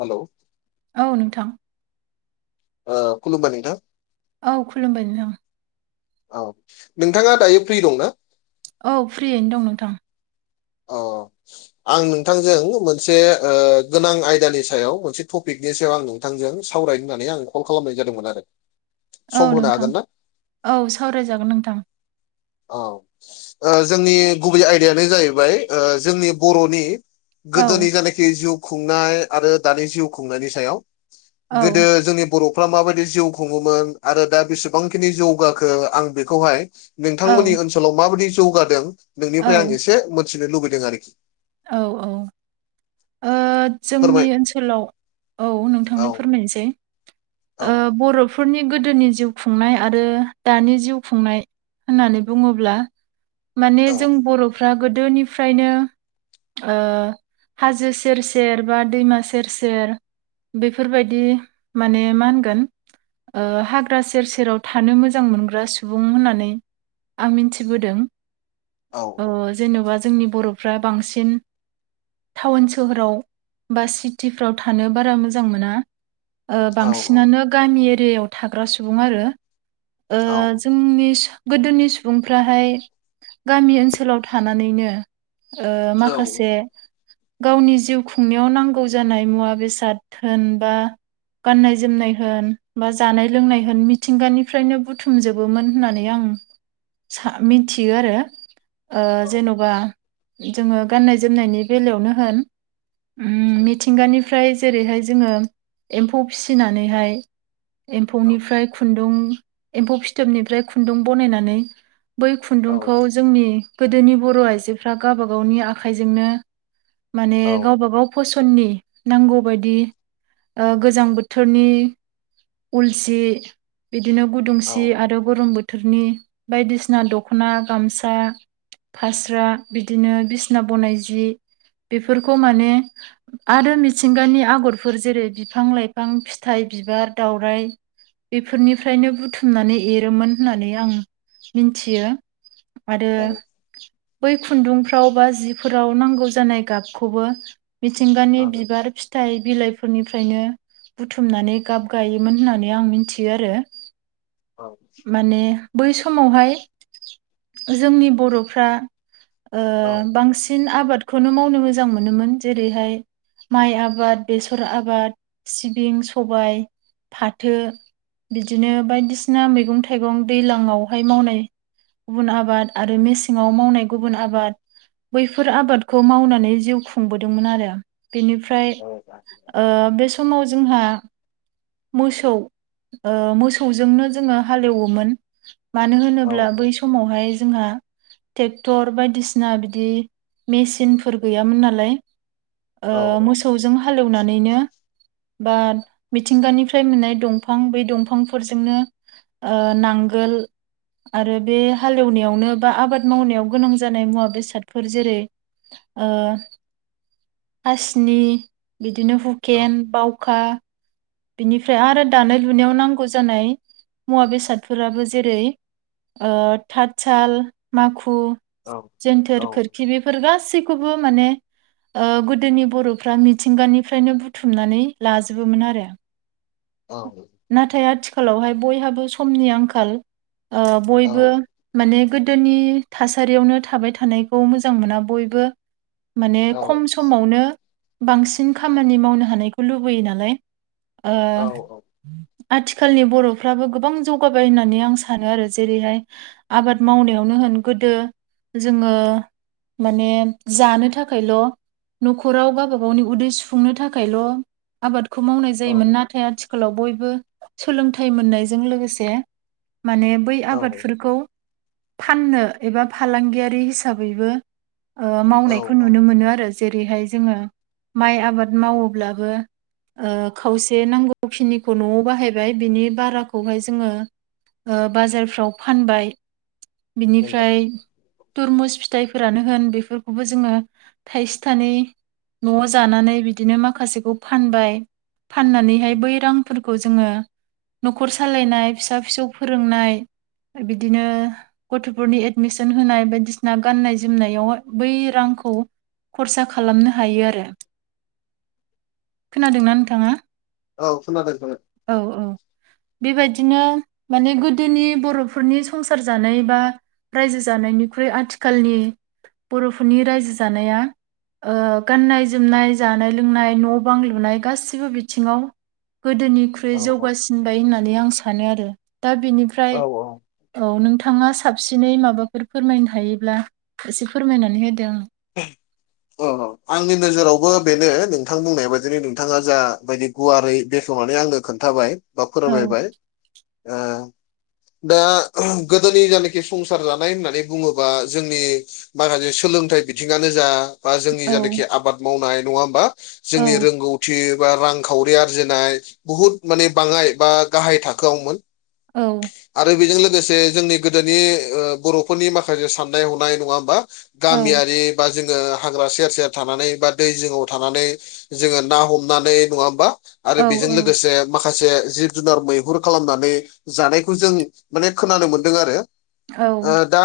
Hello. औ नोंथां। ओ खुलुमबाय नोंथां। औ खुलुमबाय नोंथां। औ नोंथाङा दायो फ्रि दंना? औ फ्रियैनो दं नोंथां। अ। आं नोंथांजों मोनसे ओ गोनां आयदानि सायाव मोनसे टपिकनि सायाव आं नोंथांजों सावरायनो होननानै आङो कल खालामनाय जादोंमोन आरो। औ सम होनो नोंथां हागोन ना औ सावरायजागोन नोंथां। औ ओ जोंनि गुबै आयदायानो जाहैबाय ओ जोंनि बर'नि औ गोदोनि जायनाखि जिउ खुंनाय आरो दानि जिउ खुंनायनि सायाव। औ गोदो जोंनि बर' फोरा माबायदि जिउ खुङोमोन आरो दा बेसेबांखिनि जौगाखो आं बेखौहाय औ नोंथांमोननि ओनसोलाव माबादि जौगादों औ नोंनिफ्राय आं एसे मिथिनो लुबैदों आरोखि। औ औ। ओ जोंनि फोरमाय ओनसोलाव औ नोंथांनो औ फोरमायनोसै। औ ओ बर'फोरनि गोदोनि जिउ खुंनाय आरो दानि जिउ खुंनाय होननानै बुङोब्ला माने औ जों बर'फ्रा गोदोनिफ्रायनो ओ हाजोस सेर सेर बा दैमा सेर सेर बेफोरबायदि माने मा होनगोन ओ हाग्रा सेर सेराव थानो मोजां मोनग्रा सुबुं होननानै आं मिनथिबोदों। औ औ। जेन'बा जोंनि बर'फ्रा बांसिन टाउन सोहोराव बा सिटिफ्राव थानो बारा मोजां मोना ओ औ बांसिनानो गामि एरियायाव थाग्रा सुबुं आरो। ओ औ। जोंनि गोदोनि सुबुंफ्राहाय गामि ओनसोलाव थानानैनो ओ औ माखासे गावनि जिउ खुंनायाव नांगौ जानाय मुवा बेसाद होन बा गाननाय जोमनाय होन बा जानाय लोंनाय होन मिथिंगानिफ्रायनो बुथुमजोब बोमोन होननानै आं सा-मिथियो आरो। ओ जेन'बा जोङो गाननाय जोमनायनि बेलायावनो होन ओम मिथिंगानिफ्राय जेरैहाय जोङो एम्फौ फिनानैहाय एम्फौनिफ्राय खुन्दुं एम्फौ फिथोबनिफ्राय खुन्दुं बनायनानै बै औ खुन्दुंखौ जोंनि गोदोनि बर' आइजोफ्रा गावबागावनि आखाइजोंनो माने गावबागाव फसननि नांगौबायदि ओ गोजां बोथोरनि उलसि बिदिनो औ गुदुंसि आरो गरम बोथ थोरनि बायदिसिना दख'ना गामसा फास्रा बिदिनो बिसना बनाय जि। बेफोरखौ माने आरो मिथिंगानि आगरफोर जेरै बिफां लाइफां फिथाइ बिबार दावराइ। बेफोरनिफ्रायनो बुथुमनानै एरोमोन होननानै आं मिन्थियो। आरो औ बै खुन्दुंफ्राव बा जिफोराव नांगौ जानाय गाबखौबो, मिथिंगानि औ बिबार फिथाइ बिलाइफोरनिफ्रायनो बुथुमनानै गाब गायोमोन होननानै आं मिथियो आरो। औ माने बै समावहाय जोंनि बर'फ्रा बांसिन आबादखौनो मावनो मोजां मोनोमोन जेरैहाय माइ आबाद, बेसर आबाद, सिबिं, सबाय, फाथो। बिदिनो बायदिसिना मैगं थाइगं दैज्लाङआवहाय मावनाय गुबुन आबाद आरो मेसेंआउ मावनाय गुबुन आबाद बैफोर आबादखौ मावनानै जिउ खुंबोदोंमोन आरो। बेनिफ्राय बे समाव जोंहा मोसौ, मोसौजोंनो जोङो हालेवोमोन। मानो होनोब्ला बै समावहाय जोंहा थे क्टर बायदिसिना बिदि मेसिनफोर गैयामोन नालाय। मोसौजों हालेवनानैनो बा मिथिंगानिफ्राय मोननाय दंफां बे दंफांफोरजोंनो ओ नांगोल आरो बे हालेवनायावनो बा आबाद मावनायाव गोनां जानाय मुवा बेसादफोर जेरै ओ हासिनि बिदिनो हुकेन, बावखा बिनिफ्राय आरो दानाय लुनायाव नांगौ जानाय, मुवा बेसादफोराबो जेरै थतसााल माखु जोनथोर खोरखि बेफोर गासैखौबो माने गोदोनि बर'फ्रा मिथिंगानिफ्रायनो बुथुमनानै लाजोबोमोन आरो। औ। नाथाय आथिखालावहाय बयहाबो समनि आंखाल, ओ औ बयबो औ माने गोदोनि थासारियावनो थाबाय थानायखौ मोजां मोना बयबो माने खम समावनो बांसिन खामानि मावनो हानायखौ लुबैयो नालाय। ओ औ। आथिखालनि बर'फ्राबो गोबां जौगाबाय होननानै आं सानो आरो। जेरैहाय आबाद मावनायावनो होन गोदो जोङो माने जानो थाखायल' न'खराव गावबा गावनि उदै सुफुंनो थाखायल' आबादखौ मावनाय जायोमोन नाथाय आथिखालाव बयबो सोलोंथाइ मोननायजों लोगोसे माने बै आबादफोरखौ फाननो एबा फालांगियारि हिसाबैबो मावनायखौ औ नुनो मोनो आरो। जेरैहाय जोङो माइ आबाद मावोब्लाबो ओ खावसे नांगौखिनिखौ न'आव बाहायबाय बिनि बाराखौहाय जोङो बाजारफ्राव फानबाय, नंगौ बिनिफ्राय तुरमुस फिथाइफोरानो होन बेफोरखौबो जोङो थाइसे थाइनै न'आव जानानै बिदिनो माखासेखौ फानबाय। फाननानैहाय बै रांफोरखौ जोङो न'खर सालायनाय, फिसा फिसौ फोरोंनाय, बिदिनो गथ'फोरनि एडमिसन होनाय बायदिसिना गाननाय जोमनायाव बै रांखौ खरसा खालामनो हायो आरो, खोनादोंना नोंथाङा? औ खोनादों। औ औ। बेबायदिनो माने गोदोनि बर'फोरनि संसार जानाय बा रायजो जानायनिख्रुइ आथिखालनि, बर'फोरनि रायजो जानाया गाननाय जोमनाय जानाय लोंनाय न' बां लुनाय गासिबो बिथिङाव गोदोनिख्रुइ औ जौगासिनबाय होननानै आं सानो आरो दा औ बिनिफ्राय औ औ नोंथाङा साबसिनै माबाफोर फोरमायनो हायोब्ला एसे फोरमायनानै होदो आं अ आंनि नोजोरावबो बेनो नोंथां बुंनाय बायदिनो नोंथाङा जाबायदि गुवारै बेखवनानै आंनो खोन्थाबाय बा औ फोरमायबाय ओ दा गोदोनि जानेखि संसार जानाय होननानै बुङोबा जोंनि माखासे सोलोंथाइ बि थिंनो जा बा जोंनि औ जानेखि आबाद मावनाय नङा होमबा औ जोंनि रोंगौ थि बा रांखावरि आरजिनाय बुहुत माने बाङाय बा गाहाय थाखोआवमोन औ आरो बेजों लोगोसे जोंनि गोदोनि ओ बर'फोरनि माखासे साननाय हनाय नङा होमबा औ गामियारि बा जोङो हाग्रा सेर सेर थानानै बा दै जिंआव थानानै जोङो ना हमनानै नङा होमबा आरो औ बेजों लोगोसे माखासे जिब जुनार मैहुर खालामनानै जानायखौ जों माने खोनानो मोनदों आरो ओ औ दा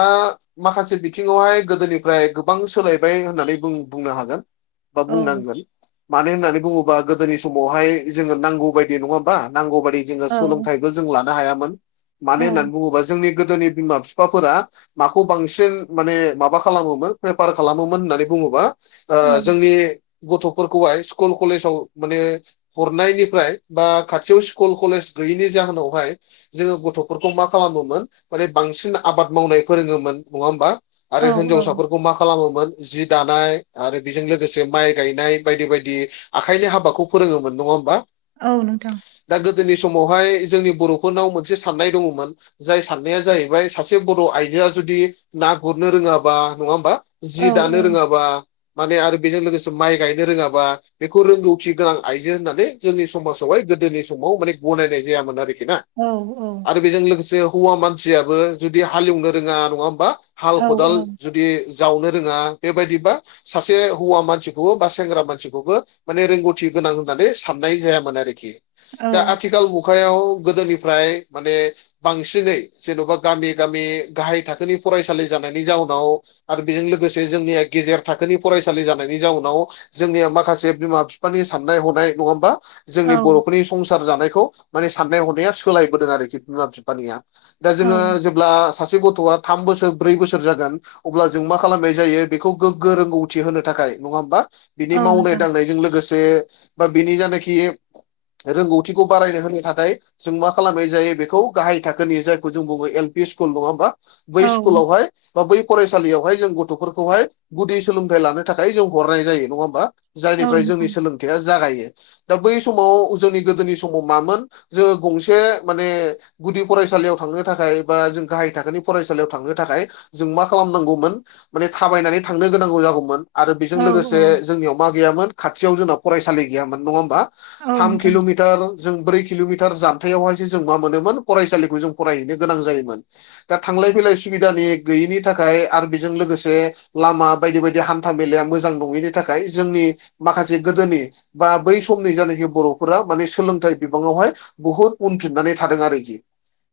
माखासे बिथिङावहाय गोदोनिफ्राय गोबां सोलायबाय होननानै बुं-बुंनो हागोन बा औ बुंनांगोन मानो होननानै बुङोबा गोदोनि समावहाय जोङो नांगौ बायदि नङा होमबा नांगौ बादि जोङो सोलोंथाइबो जों लानो हायामोन मानो होननानै बुङोबा जोंनि गोदोनि बिमा बिफाफोरा माखौ बांसिन माने माबा खालामोमोन बेफार खालामोमोन होननानै बुङोबा ओ औ जोंनि गथ'फोरखौहाय स्कुल कलेजाव माने हरनायनिफ्राय बा खाथियाव स्कुल कलेस गैयैनि जाहोनावहाय जोङो गथ'फोरखौ मा खालामोमोन माने बांसिन आबाद मावनाय फोरोङोमोन नङा होमबा औ आरो औ होनजावसाफोर खौ मा खालामोमोन जि दानाय आरो बेजों लोगोसे माइ गायनाय बायदि बायदि आखाइनि हाबाखौ फोरोङोमोन नङा होमबा औ नोंथां दा गोदोनि समावहाय जोंनि बर'फोरनाव मोनसे साननाय दङमोन जाय साननाया जाहैबाय सासे बर' आइजोआ जुदि ना गुरनो रोङाबा नङा होमबा औ जि दानो रोङाबा माने आरो बेजों लोगोसे माइ गायनो रोङाबा बेखौ रोंगौथि गोनां आइजो होननानै जोंनि समाजावहाय गोदोनि समाव माने गनायनाय जायामोन आरोखि ना औ औ आरो बेजों लोगोसे हौवा मानसियाबो जुदि हालेवनो रोङा नङा होमबा हाल औ खदाल जुदि जावनो रोङा बेबायदिबा सासे हौवा मानसिखौबो बा सेंग्रा मानसिखौबो माने रोंग'थि गोनां होननानै साननाय जायामोन आरोखि दा आथिखाल मु गायाव गोदोनिफ्राय माने बांसिनै जेन'बा गामि गामि गाहाय थाखोनि फरायसालि जानायनि जाउ नाव आरो बेजों लोगोसे जोंनिया गेजेर थाखोनि फरायसालि जानायनि जाउनाव जोंनिया माखासे बिमा फिफानि साननाय हनाय नङा होमबा जोंनि औ औ बर'फोरनि संसार जानायखौ माने साननाय हनाया सोलायबोदों आरोखि बिमा फिफानिया दा औ जोङो जेब्ला सासे गथ'आ थाम बोसोर ब्रै बोसोर जागोन अब्ला जों मा खालामनाय जायो बेखौ गोग्गो रोंगौथि होनो थाखाय नङा होमबा बिनि औ मावनाय नोंथां दांनायजों लोगोसे बा बिनि जानाखि रोंगौथिखौ बारायनो होनो थाखाय जों मा खालामनाय जायो बेखौ गाहाय थाखोनि जायखौ जों बुङो एल पि स्कुल नङा होमबा बै औ स्कुलावहाय बा बै फरायसालियावहाय जों गथ'फोरखौहाय गुदि सोलोंथाइ लानो थाखाय जों हरनाय जायो नङा होमबा औ जायनिफ्राय जोंनि नोंथां सोलोंथाइया जागायो दा बै समाव जोंनि गोदोनि समाव मामोन जोङो गंसे माने गुदि फरायसालियाव थांनो थाखाय बा जों गाहाय थाखोनि फरायसालियाव थांनो थाखाय जों मा खालामनांगौमोन माने थाबायनानै थांनो गोनांगौ जागौमोन आरो बेजों औ लोगोसे औ जोंनियाव मा गैयामोन खाथियाव जोंना फरायसालि गैयामोन नङा होमबा औ थाम नोंथां किल'मिटार जों ब्रै किल'मिटार जामथायावहायसो जों मा मोनोमोन फरायसालिखौ जों फरायहैनो गोनां जायोमोन। दा थांलाय फैलाय सुबिदानि गैयिनि थाखाय आरो बेजों लोगोसे लामा बायदि बायदि हान्था मेलाया मोजां नङिनि थाखाय जोंनि माखासे गोदोनि बा बै समनि जायानाखि बर'फोरा माने सोलोंथाइ बिबाङावहाय बुहुत उनफिननानै थादों आरोखि।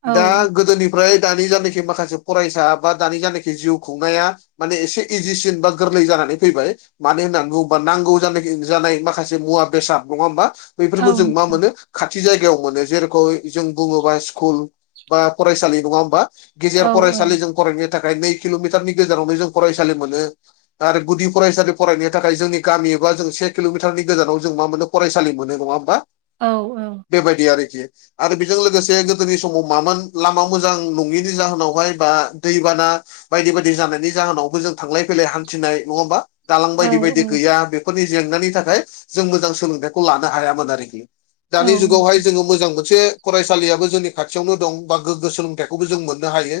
औ दा गोदोनिफ्राय दानि जानखि माखासे फरायसा बा दानि जानखि जिउ खुंनाया माने एसे इजिसिन बा गोरलै जानानै फैबाय। मानो होननानै बुङोबा नांगौ जानाय जानाय माखासे मुवा बेसाद नङा होमबा? औ बेफोरखौ जों मा मोनो खाथि जायगायाव मोनो जेरेख जों बुङोबा स्कुल बा फरायसालि नङा होमबा? औ गेजेर फरायसालि जों फरायनो थाखाय नै किल'मिटारनि गेजेरावनो जों फरायसालि मोनो आरो गुदि फरायसालि फरायनायनि थाखाय जोंनि गामि एबा जों से किल'मिटारनि गोजानाव जों मा मोनो फरायसालि मोनो नङा होमबा? औ औ बेबायदि आरोखि। आरो बेजों लोगोसे गोदोनि समाव मामोन लामा मोजां नङिनि जाहोनावहाय बा दैबाना बायदि बायदि जानायनि जाहोनावबो जों थांलाय फैलाय हान्थिनाय नङा होमबा दालां औ बायदि बायदि औ गैया बे फोरनि जेंनानि थाखाय जों मोजां सोलोंथाइखौ लानो हायामोन आरोखि दानि जुगावहाय जोङो मोजां मोन से फरायसालियाबो जोंनि खाथियावनो दं बा गोग्गो सोलोंथाइखौबो जों मोननो हायो।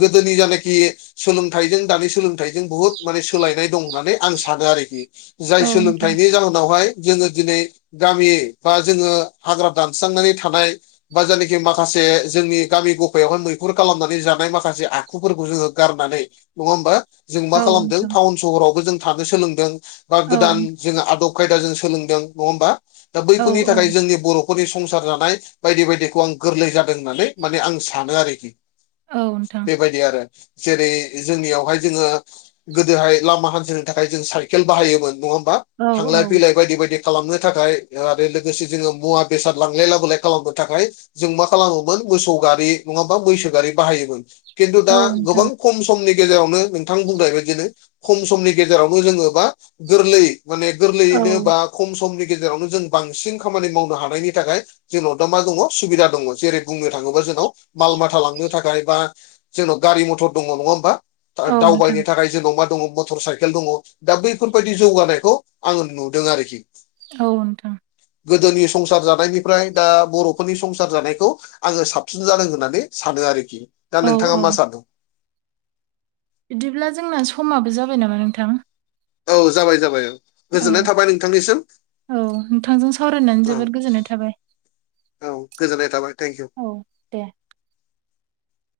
गोदोनि जानाखि सोलोंथाइजों दानि सोलोंथाइजों बुहुत माने सोलायनाय दं होननानै आं सानो आरोखि। जाय औ नोंथां सोलोंथाइनि जाहोनावहाय जोङो दिनै गामि बा जोङो हाग्रा दानस्रांनानै थानाय बा जायनाखि माखासे जोंनि गामि गफायावहाय मैखुर खालामनानै जानाय माखासे आखुफोरखौ जोङो गारनानै नङा होमबा जों मा औ खालामदों नोंथां टाउन सहरावबो जों थानो सोलोंदों। बा औ गोदान जोङो आदब खायदा जों सोलोंदों नङा होमबा? दा औ बैफोरनि औ थाखाय जोंनि बर' फोरनि संसार जानाय बायदि बायदिखौ आं गोरलै जादों होननानै माने आं सानो आरोखि। औ नोंथां बेबायदि आरो जेरै जोंनियावहाय जोङो गोदोहाय लामा हान्थिनो थाखाय जों साइकेल बाहायोमोन नङा होमबा औ थांलाय औ फैलाय बायदि बायदि खालामनो थाखाय ओ आरो लोगोसे जोङो मुवा बेसाद लांलाय लाबोलाय खालामनो थाखाय जों मा खालामोमोन मोसौ गारि नङाबा मैसो गारि बाहायोमोन। खिन्थु दा औ गोबां नोंथां खम समनि गेजेरावनो नोंथां बुंनाय बादिनो खम समनि गेजेरावनो जोङो बा गोरलै माने औ गोरलैयैनो बा खम समनि गेजेरावनो जों बांसिन खामानि मावनो हानायनि थाखाय जोंनाव दा मा दङ सुबिदा दङ जेरै बुंनो थाङोबा जोंनाव माल माथा लांनो थाखाय बा जोंनाव गारि मथर दङ नङा होमबा औ नोंथां दावबायनो थाखाय जोंनाव मा दङ मटर साइ दङ दा बैफोरबायाददि जौगानायखौ आङो नुदों आरोखि। औ नोंथां गोदोनि संसार जानायनिफ्राय दा बर'फोरनि संसार जानायखौ आङो साबसिन जादों होननानै सानो आरोखि। दा औ नोंथाङा औ मा सानो? बिदिब्ला जोंना समाबो जाबाय नामा नोंथां? औ जाबाय जाबाय औ औ गोजोननाय थाबाय नोंथांनिसिम औ नोंथांजों सावरायनानै औ जोबोद गोजोननाय थाबाय। औ गोजोननाय थाबाय थेंकिउ। औ औ